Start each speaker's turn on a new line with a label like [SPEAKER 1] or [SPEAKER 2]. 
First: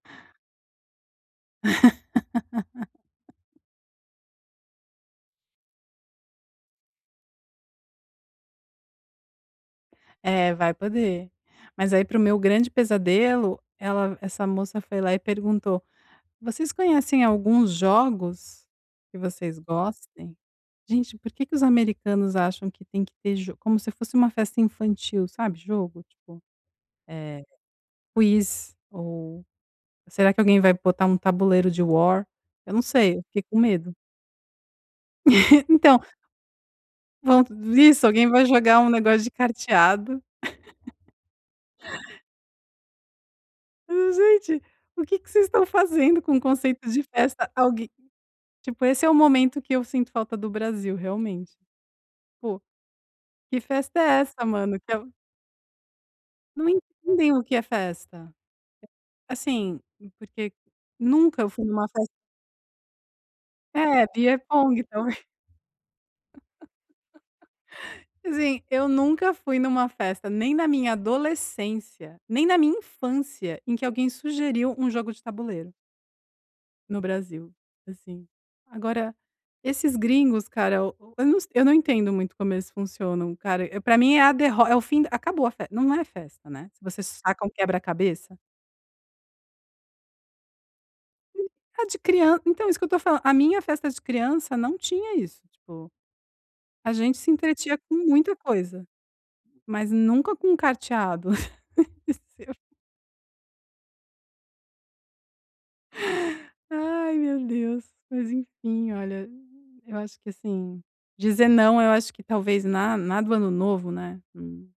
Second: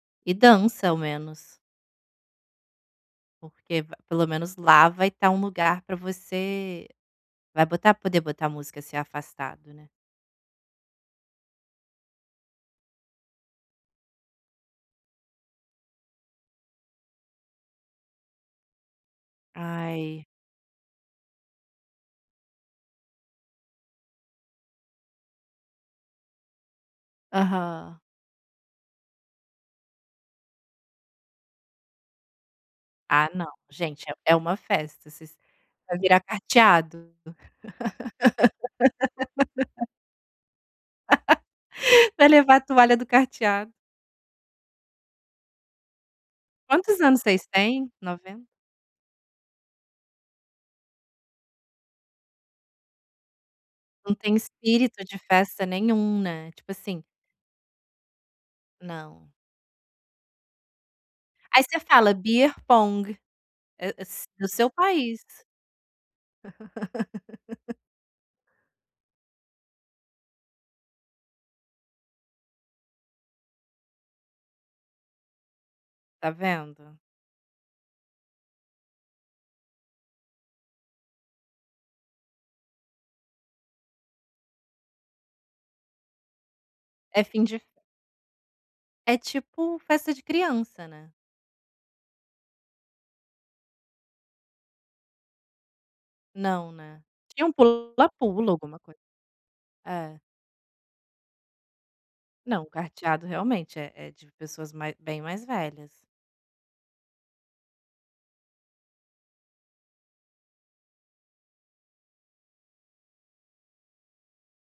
[SPEAKER 1] E dança ao menos. Porque v pelo menos lá vai estar um lugar para você vai botar poder botar música, ser afastado, né.
[SPEAKER 2] É vai poder. Mas aí para o meu grande pesadelo, ela essa moça foi lá e perguntou: "Vocês conhecem alguns jogos que vocês
[SPEAKER 1] Ai.
[SPEAKER 2] gostem?" Gente por que que os americanos acham que tem que ter jo como se fosse uma festa infantil sabe jogo tipo, eh,
[SPEAKER 1] Aham.
[SPEAKER 2] quiz ou será que alguém vai botar um tabuleiro de War? Eu não sei, eu
[SPEAKER 1] Ah,
[SPEAKER 2] fiquei
[SPEAKER 1] não,
[SPEAKER 2] com medo.
[SPEAKER 1] gente, é uma festa, se vai
[SPEAKER 2] Então
[SPEAKER 1] virar carteado.
[SPEAKER 2] Bom, isso alguém vai jogar um negócio de carteado.
[SPEAKER 1] Vai levar a toalha do carteado.
[SPEAKER 2] Gente, o que que vocês estão fazendo com o conceito
[SPEAKER 1] Quantos
[SPEAKER 2] de
[SPEAKER 1] anos vocês
[SPEAKER 2] festa? Algué
[SPEAKER 1] têm, 90?
[SPEAKER 2] tipo esse é o momento que eu sinto falta do Brasil realmente. Po, que festa
[SPEAKER 1] Não
[SPEAKER 2] é
[SPEAKER 1] tem
[SPEAKER 2] essa mano, que
[SPEAKER 1] espírito de festa nenhum, né,
[SPEAKER 2] não
[SPEAKER 1] tipo assim.
[SPEAKER 2] entendem o que é festa.
[SPEAKER 1] Não.
[SPEAKER 2] Assim, porque nunca eu
[SPEAKER 1] Aí
[SPEAKER 2] fui em
[SPEAKER 1] você
[SPEAKER 2] uma festa
[SPEAKER 1] fala beer pong,
[SPEAKER 2] É, beer
[SPEAKER 1] do seu
[SPEAKER 2] pong também.
[SPEAKER 1] país.
[SPEAKER 2] Assim, eu nunca fui em uma festa nem na minha adolescência, nem na minha infância, em que alguém sugeriu um jogo de tabuleiro.
[SPEAKER 1] Tá vendo?
[SPEAKER 2] No Brasil, assim. Agora, esses gringos cara, eu não se eu não entendo muito como eles funcionam cara, para mim é a derro é o fim d acabou a festa, não é festa, né, se você
[SPEAKER 1] É fim
[SPEAKER 2] saca um
[SPEAKER 1] de fe
[SPEAKER 2] quebra-cabeça.
[SPEAKER 1] É tipo festa de criança, né.
[SPEAKER 2] [unintelligible] de crian então é isso que eu estou falando, a minha festa de criança não tinha isso, tipo,
[SPEAKER 1] Não,
[SPEAKER 2] a
[SPEAKER 1] né.
[SPEAKER 2] gente se
[SPEAKER 1] Tinha um
[SPEAKER 2] entretia com muita
[SPEAKER 1] pula-pula alguma
[SPEAKER 2] coisa,
[SPEAKER 1] coisa.
[SPEAKER 2] mas
[SPEAKER 1] É.
[SPEAKER 2] nunca com um carteado
[SPEAKER 1] Não,
[SPEAKER 2] [unintelligible]
[SPEAKER 1] carteado realmente é é de pessoas mai bem mais velhas.
[SPEAKER 2] Ai meu Deus, mas enfim olha, eu acho que assim, dizer não eu acho que talvez na na do ano novo, né, não.